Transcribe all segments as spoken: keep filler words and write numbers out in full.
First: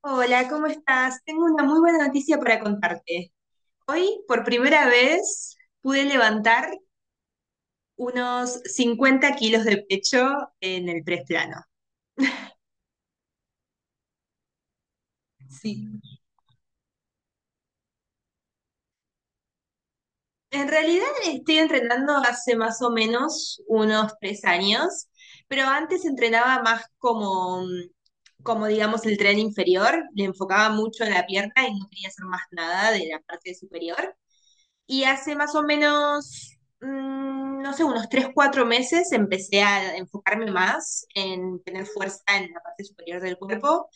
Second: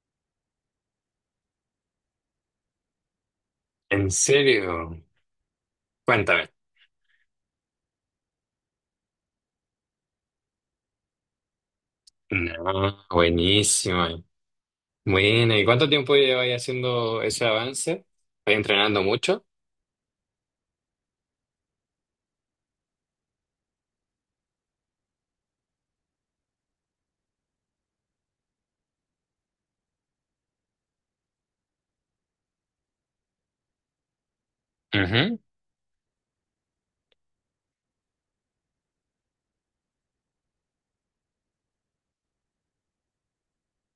Hola, ¿cómo estás? Tengo una muy buena noticia para contarte. ¿En Hoy, por primera serio? vez, pude Cuéntame. levantar unos cincuenta kilos de pecho en el press plano. No, buenísimo. Bueno, ¿y cuánto Sí. tiempo lleváis haciendo ese avance? ¿Vais entrenando mucho? En realidad estoy entrenando hace más o menos unos tres años, pero antes entrenaba más como, como digamos, el tren inferior, le enfocaba mucho en la pierna y no quería hacer más nada de la parte superior. Y hace Ujú. más o menos, mm, no sé, unos tres o cuatro meses empecé a enfocarme más en tener fuerza en la parte superior del cuerpo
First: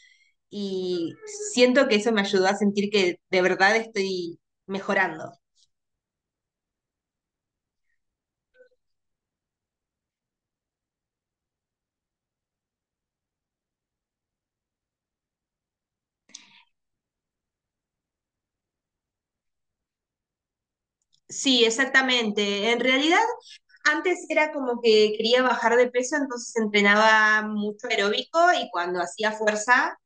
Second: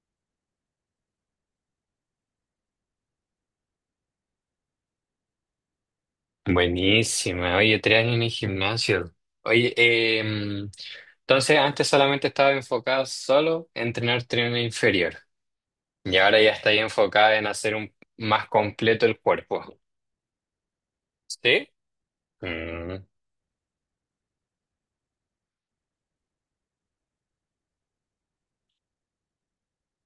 y siento que eso me ayudó a sentir que de verdad estoy mejorando. Buenísima. Oye, tres años en el gimnasio. Oye, em, entonces antes solamente estaba enfocada solo en entrenar tren inferior. Y ahora ya está ahí enfocada en hacer un, más completo el cuerpo. Sí, ¿Sí? exactamente. En Mm, realidad, antes era como que quería bajar de peso, entonces entrenaba mucho aeróbico y cuando hacía fuerza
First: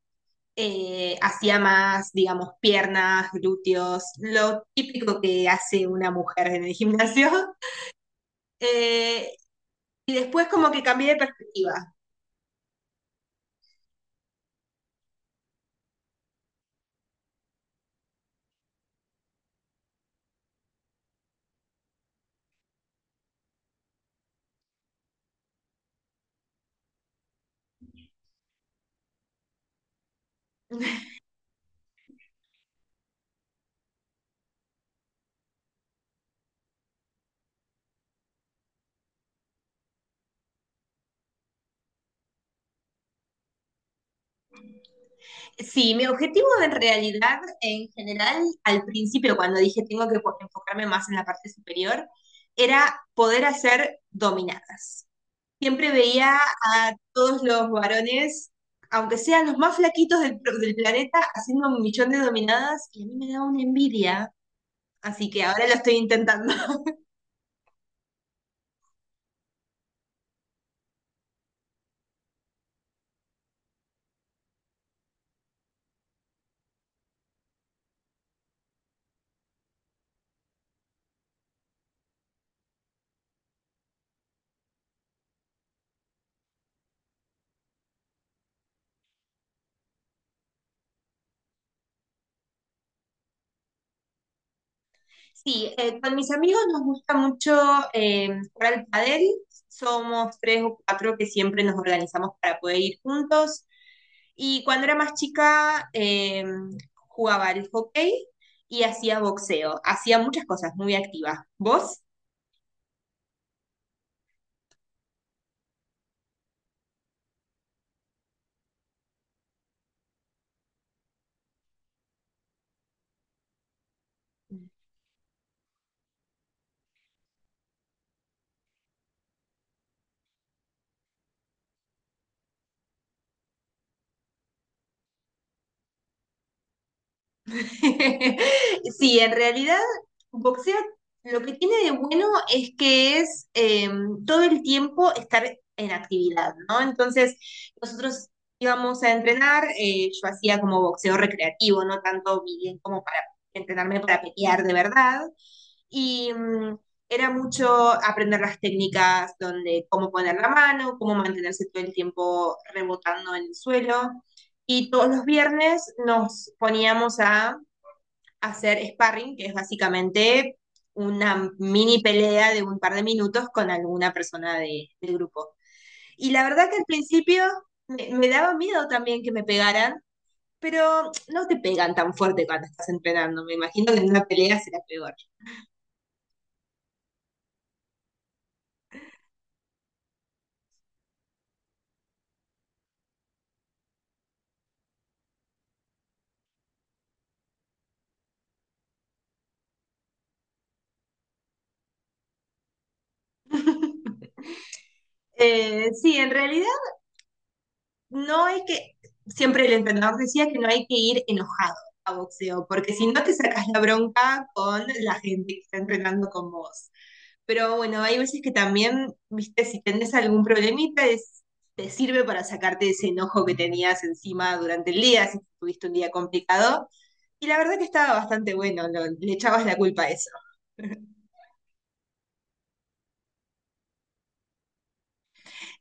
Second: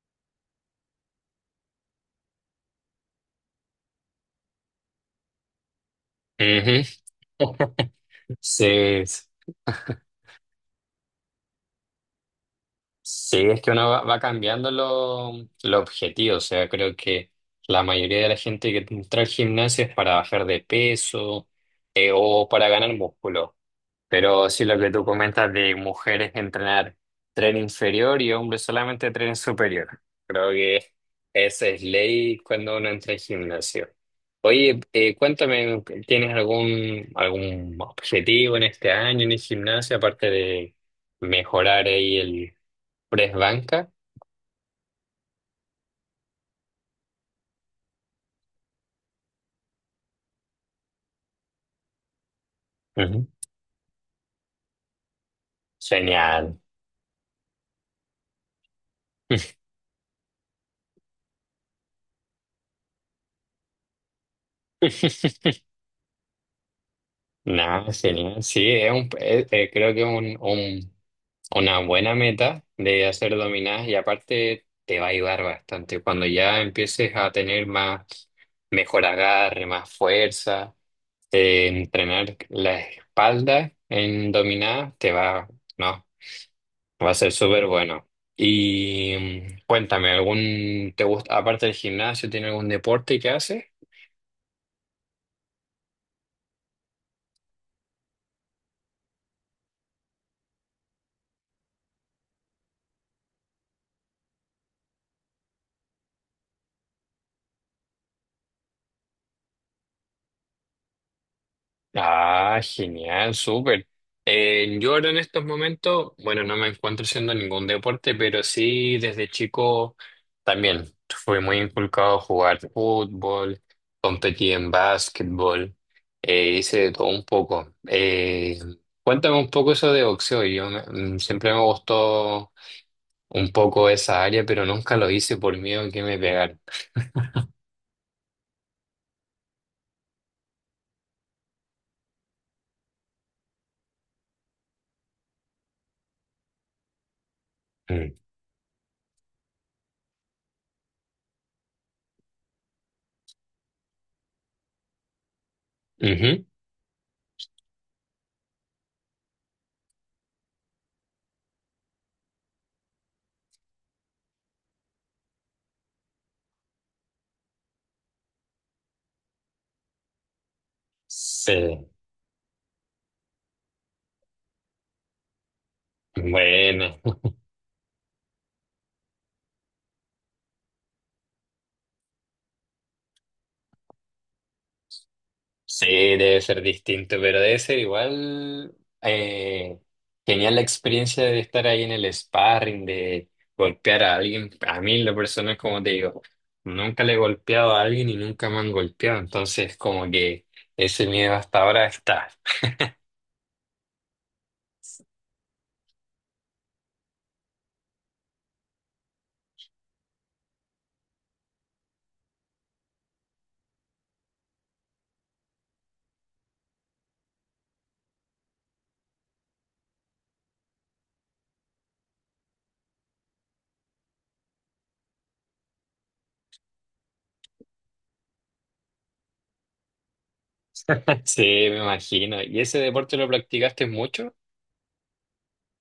eh, hacía más, digamos, piernas, glúteos, lo típico que hace una mujer en el ujú. gimnasio. Sí. Eh, y después como que cambié de perspectiva. Sí, es que uno va, va cambiando lo- los objetivos. O sea, creo que la mayoría de la gente que entra al gimnasio es para bajar de peso, eh, o para ganar músculo. Pero sí, lo que tú comentas de mujeres entrenar tren inferior y hombres solamente tren superior. Creo que esa es ley cuando uno entra al gimnasio. Oye, eh, cuéntame, ¿tienes algún, algún objetivo en este año en el gimnasio aparte de mejorar ahí el Presbanca? Sí, mi objetivo en realidad, en general, al principio, cuando dije tengo que po- enfocarme más en la parte superior, era Ujú. poder hacer dominadas. Siempre veía Genial. a todos los varones, aunque sean los más flaquitos del, pro- del planeta, haciendo un millón de dominadas y a mí me daba una envidia. Así que ahora lo estoy intentando. Nada, genial. Sí, es un, es- eh, creo que es un, un- una buena meta de hacer dominadas y aparte te va a ayudar bastante. Cuando ya empieces a tener más, mejor agarre, más fuerza, eh, entrenar la espalda en dominadas te va, no, va a ser súper bueno. Y mm, cuéntame, ¿algún, te gusta, aparte del gimnasio, tiene algún deporte que haces? Sí, eh, con mis amigos nos gusta mucho eh, jugar al pádel. Somos tres o cuatro que siempre nos organizamos para poder ir juntos. Y cuando era más chica, eh, jugaba al hockey y hacía boxeo. Hacía muchas cosas muy activas. ¿Vos? Ah, genial, súper. Eh, yo ahora en estos momentos, bueno, no me encuentro haciendo ningún deporte, pero sí desde chico también fui muy inculcado a jugar fútbol, competí en básquetbol, eh, hice de todo un poco. Eh, cuéntame un poco eso de boxeo. Yo me- mm, siempre me gustó un poco esa área, pero nunca lo hice por miedo a que me pegaran. Sí, en realidad, boxeo lo que tiene de bueno es que es eh, todo el tiempo estar en actividad, ¿no? Entonces, Mm. nosotros íbamos a entrenar, eh, yo hacía como boxeo recreativo, no tanto bien como para entrenarme para pelear de verdad, y Ujú. mm, era mucho aprender las técnicas donde cómo poner la mano, cómo mantenerse todo el tiempo rebotando en el suelo. Y todos los viernes nos poníamos a hacer sparring, que es básicamente una Sí, mini pelea de un par de minutos con alguna persona de, del grupo. Y la verdad que al bueno. principio me, me daba miedo también que me pegaran, pero no te pegan tan fuerte cuando estás entrenando. Me imagino que en una pelea será peor. Sí, debe ser distinto, pero debe ser igual, eh, genial la experiencia de estar ahí en el sparring, de golpear a alguien. A mí, la persona, como te digo, nunca le he golpeado a alguien y nunca me han golpeado, entonces como que ese miedo hasta ahora está. Eh, sí, en realidad no es que siempre el entrenador decía que no hay que ir enojado a boxeo, porque si no te sacas la bronca con la gente que está entrenando con vos. Pero bueno, hay veces que también, viste, si tenés algún problemita, es- te sirve para sacarte ese enojo que tenías encima durante el día, si tuviste un día complicado. Y la verdad que estaba bastante bueno, lo- le echabas la culpa a eso. Sí, me imagino. ¿Y ese deporte lo practicaste mucho?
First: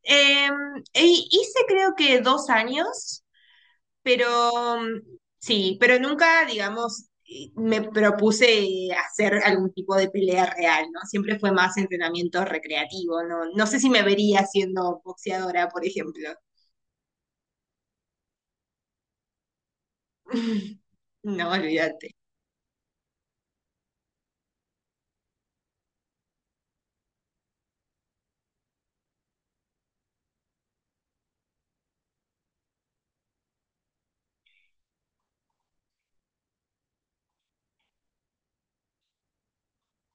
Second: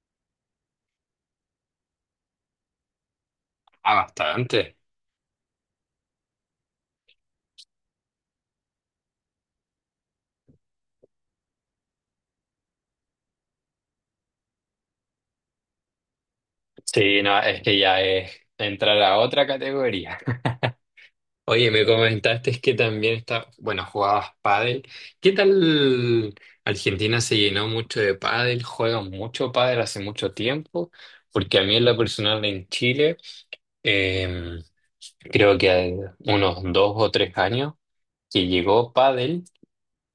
Eh, E hice creo que dos años, Ah, pero bastante. mm, sí, pero nunca, digamos, eh, me propuse hacer algún tipo de pelea real, ¿no? Siempre fue más entrenamiento recreativo, ¿no? No sé si me vería siendo boxeadora, por ejemplo. Sí, no, es que ya es entrar a otra categoría. No, Oye, me olvídate. comentaste que también está, bueno, jugabas pádel. ¿Qué tal Argentina se llenó mucho de pádel? ¿Juegan mucho pádel hace mucho tiempo? Porque a mí en lo personal en Chile, eh, creo que hay unos dos o tres años que llegó pádel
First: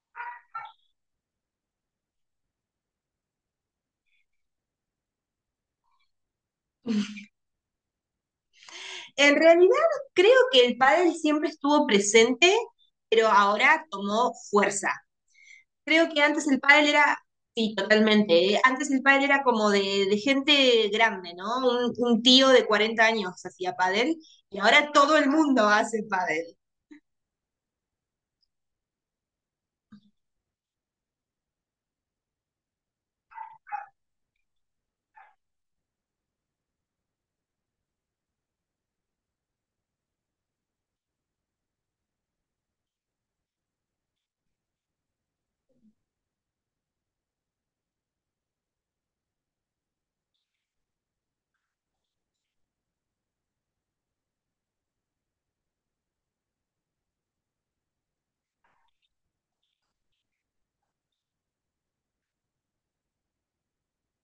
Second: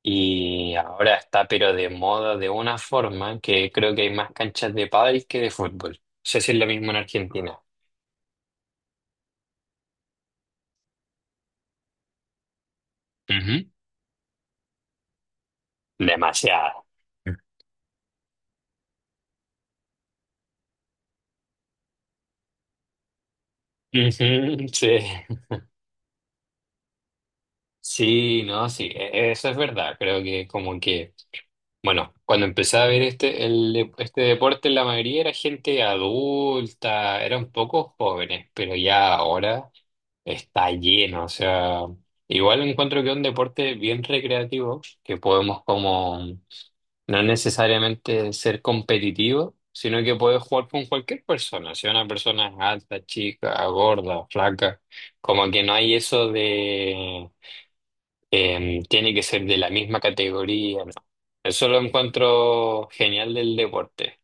y ahora está pero de moda de una forma que creo que hay más canchas de pádel que de fútbol. No sé si es lo mismo en Argentina. En realidad creo que el pádel siempre estuvo presente, pero Ujú. ahora tomó fuerza. Creo que antes el Demasiado. pádel era, sí, totalmente. eh, Antes el pádel era como de, de gente grande, ¿no? Un, un tío de cuarenta años hacía pádel y Ujú, ahora sí. todo el mundo hace pádel. Sí, no, sí, e- eso es verdad. Creo que como que, bueno, cuando empecé a ver este, el, de- este deporte, la mayoría era gente adulta, eran pocos jóvenes, pero ya ahora está lleno. O sea, igual encuentro que es un deporte bien recreativo, que podemos como no necesariamente ser competitivo, sino que puedes jugar con cualquier persona, si una persona es alta, chica, gorda, flaca, como que no hay eso, eh, tiene que ser de la misma categoría, ¿no? Eso lo encuentro genial del deporte.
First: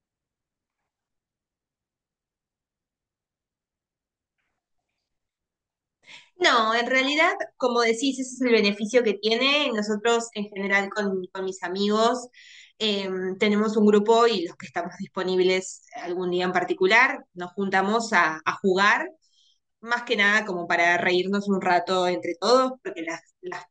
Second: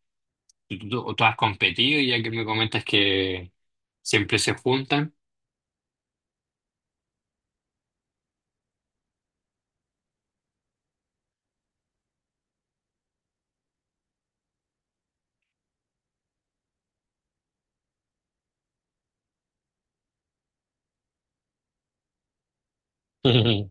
¿Tú, tú- tú has competido y ya que me comentas que siempre se juntan? No, en realidad, como decís, ese es el beneficio que tiene. Nosotros, en general, con, con mis amigos, eh, tenemos un grupo y los que estamos disponibles algún día en particular, nos juntamos a, a jugar, más que nada como para reírnos un rato entre todos, porque las, las,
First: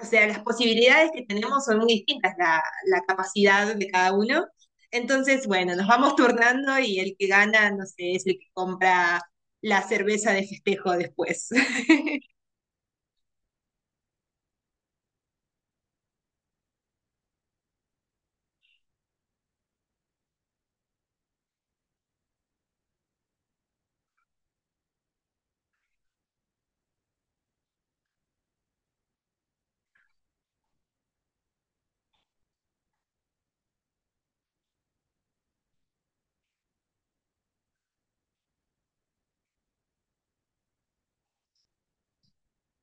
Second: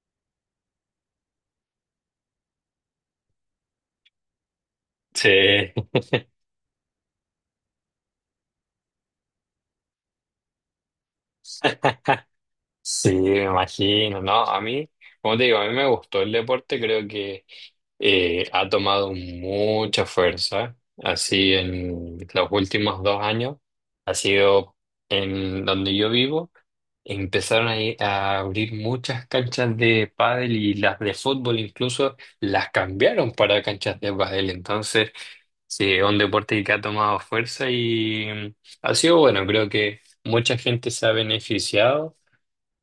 o sea, las posibilidades que tenemos son muy distintas, la, la capacidad de cada uno. Entonces, Sí. bueno, nos vamos turnando y el que gana, no sé, es el que compra la cerveza de festejo después. Sí, me imagino, ¿no? A mí, como te digo, a mí me gustó el deporte, creo que eh, ha tomado mucha fuerza, así en los últimos dos años, ha sido en donde yo vivo, empezaron a, ir- a abrir muchas canchas de pádel y las de fútbol incluso las cambiaron para canchas de pádel, entonces sí, es un deporte que ha tomado fuerza y, mm, ha sido bueno, creo que mucha gente se ha beneficiado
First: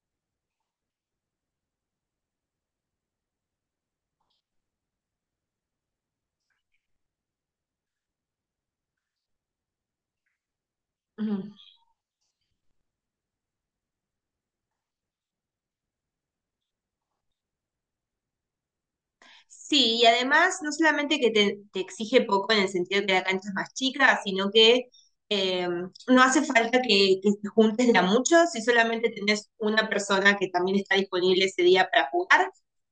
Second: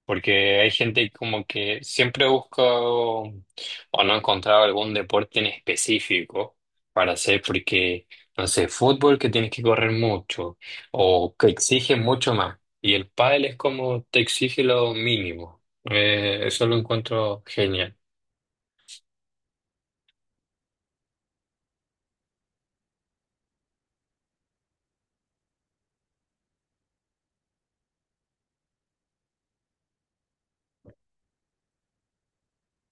porque hay gente como que siempre busca o no ha encontrado algún deporte en específico para hacer, porque, no sé, fútbol que tienes que correr mucho o que exige mucho más. Y el pádel es como te exige lo mínimo. Eh, eso lo encuentro genial. Sí, y además no solamente que te, te exige poco en el sentido de que la cancha es más chica, sino que eh, no hace falta que, que te juntes de a muchos, si solamente tenés una persona que también está disponible ese día para jugar,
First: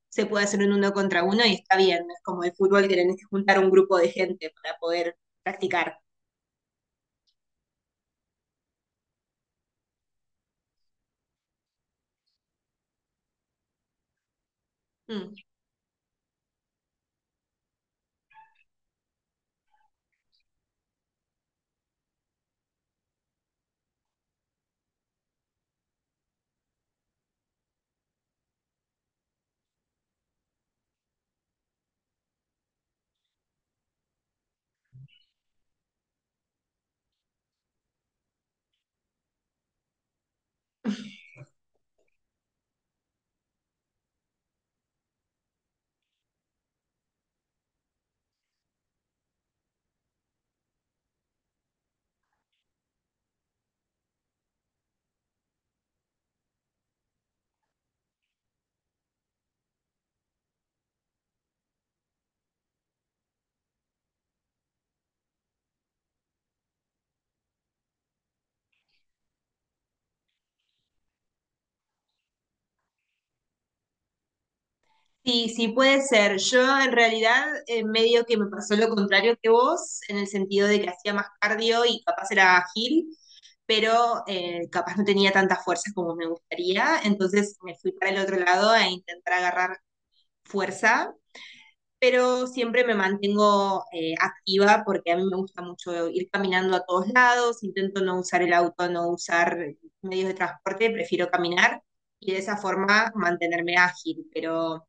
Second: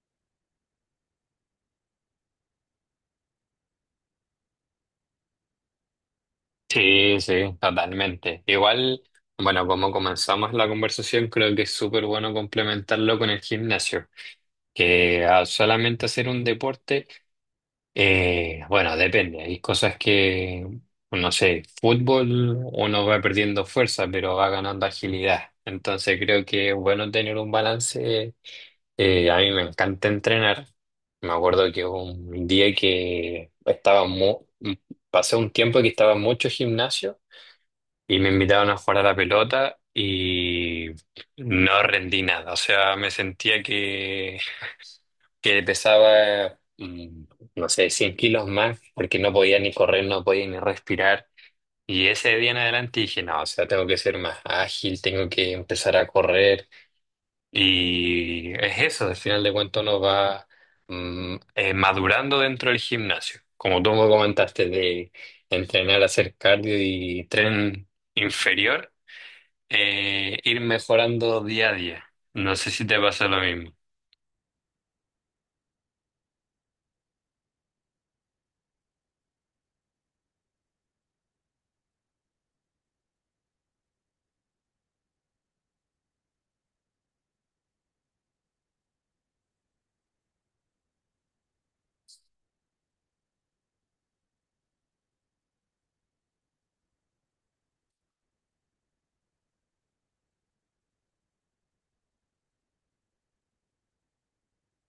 se puede hacer un uno contra uno y está bien, no es como el fútbol que tenés que juntar un grupo de gente para poder practicar. Sí, sí, totalmente. Igual, bueno, como comenzamos la conversación, creo que es súper bueno complementarlo con el gimnasio, que Mm. a solamente hacer un deporte. Eh, bueno, depende. Hay cosas que, no sé, fútbol uno va perdiendo fuerza, pero va ganando agilidad. Entonces creo que es bueno tener un balance. Eh, a mí me encanta entrenar. Me acuerdo que hubo un día que estaba mu- pasé un tiempo que estaba mucho gimnasio y me invitaban a jugar a la pelota y no rendí nada. O sea, me sentía que que pesaba, mm, no sé, cien kilos más, porque no podía ni correr, no podía ni respirar. Y ese día en adelante dije, no, o sea, tengo que ser más ágil, tengo que empezar a correr. Y es eso, al final de cuentas uno va, mm, eh, madurando dentro del gimnasio. Como tú me comentaste de entrenar, hacer cardio y tren inferior, eh, ir mejorando día a día. No sé si te pasa lo mismo. Sí, sí puede ser. Yo en realidad eh, medio que me pasó lo contrario que vos, en el sentido de que hacía más cardio y capaz era ágil, pero eh, capaz no tenía tanta fuerza como me gustaría, entonces me fui para el otro lado a intentar agarrar fuerza, pero siempre me mantengo eh, activa porque a mí me gusta mucho ir caminando a todos lados, intento no usar el auto, no usar medios de transporte, prefiero caminar y de esa forma mantenerme ágil, pero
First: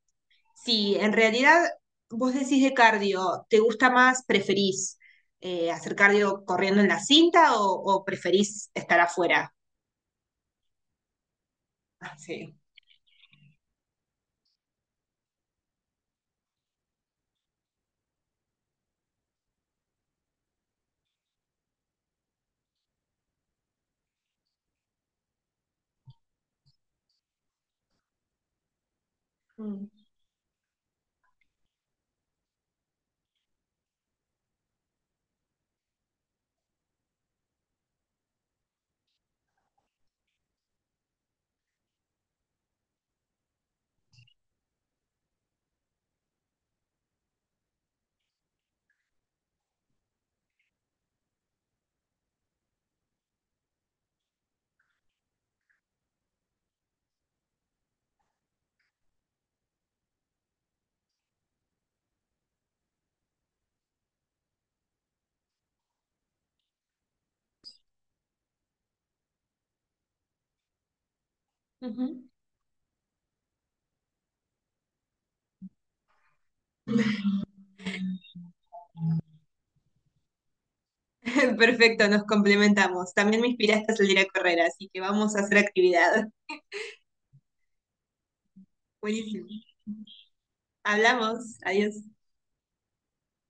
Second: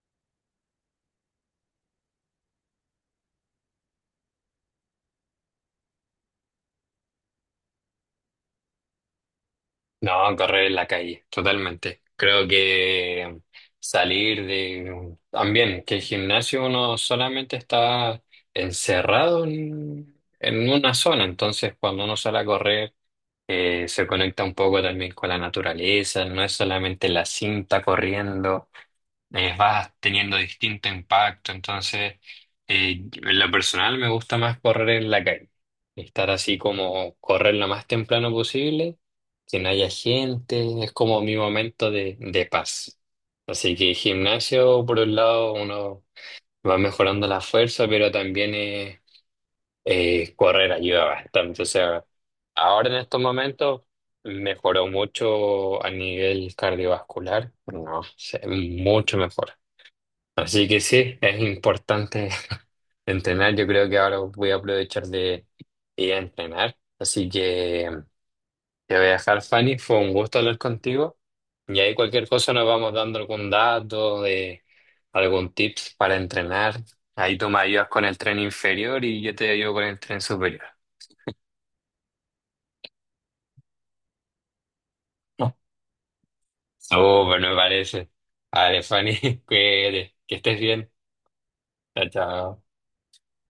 sí, en realidad vos decís de cardio, ¿te gusta más, preferís eh, hacer cardio corriendo en la cinta o, o preferís estar afuera? No, correr en la calle, totalmente. Ah, Creo sí. que salir de... También, que el gimnasio uno solamente está encerrado en, en una zona, entonces cuando uno sale a correr, eh, se conecta un poco también con la naturaleza, no es solamente la cinta corriendo, eh, Mm. vas teniendo distinto impacto. Entonces, eh, en lo personal me gusta más correr en la calle. Estar así como correr lo más temprano posible, que no haya gente, es como mi momento de, de paz. Así que gimnasio, por un lado, uno va mejorando la fuerza, pero también eh, eh, correr ayuda bastante. O sea, ahora en estos momentos mejoró mucho a nivel cardiovascular, no sé, mucho mejor. Así que sí, es importante entrenar. Yo creo que ahora voy a aprovechar de ir a entrenar. Así que te voy a dejar, Fanny. Fue un gusto hablar contigo. Y ahí cualquier Ujú. cosa nos vamos dando algún dato de algún tips para entrenar. Ahí tú me ayudas con el tren inferior y yo te ayudo con el tren superior. Perfecto, nos complementamos. También me inspiraste a salir a correr, así que vamos a hacer actividad. Oh, súper, me parece. Vale, Fanny, Buenísimo. cuídate, que estés bien. Hablamos. Adiós. Chao, chao.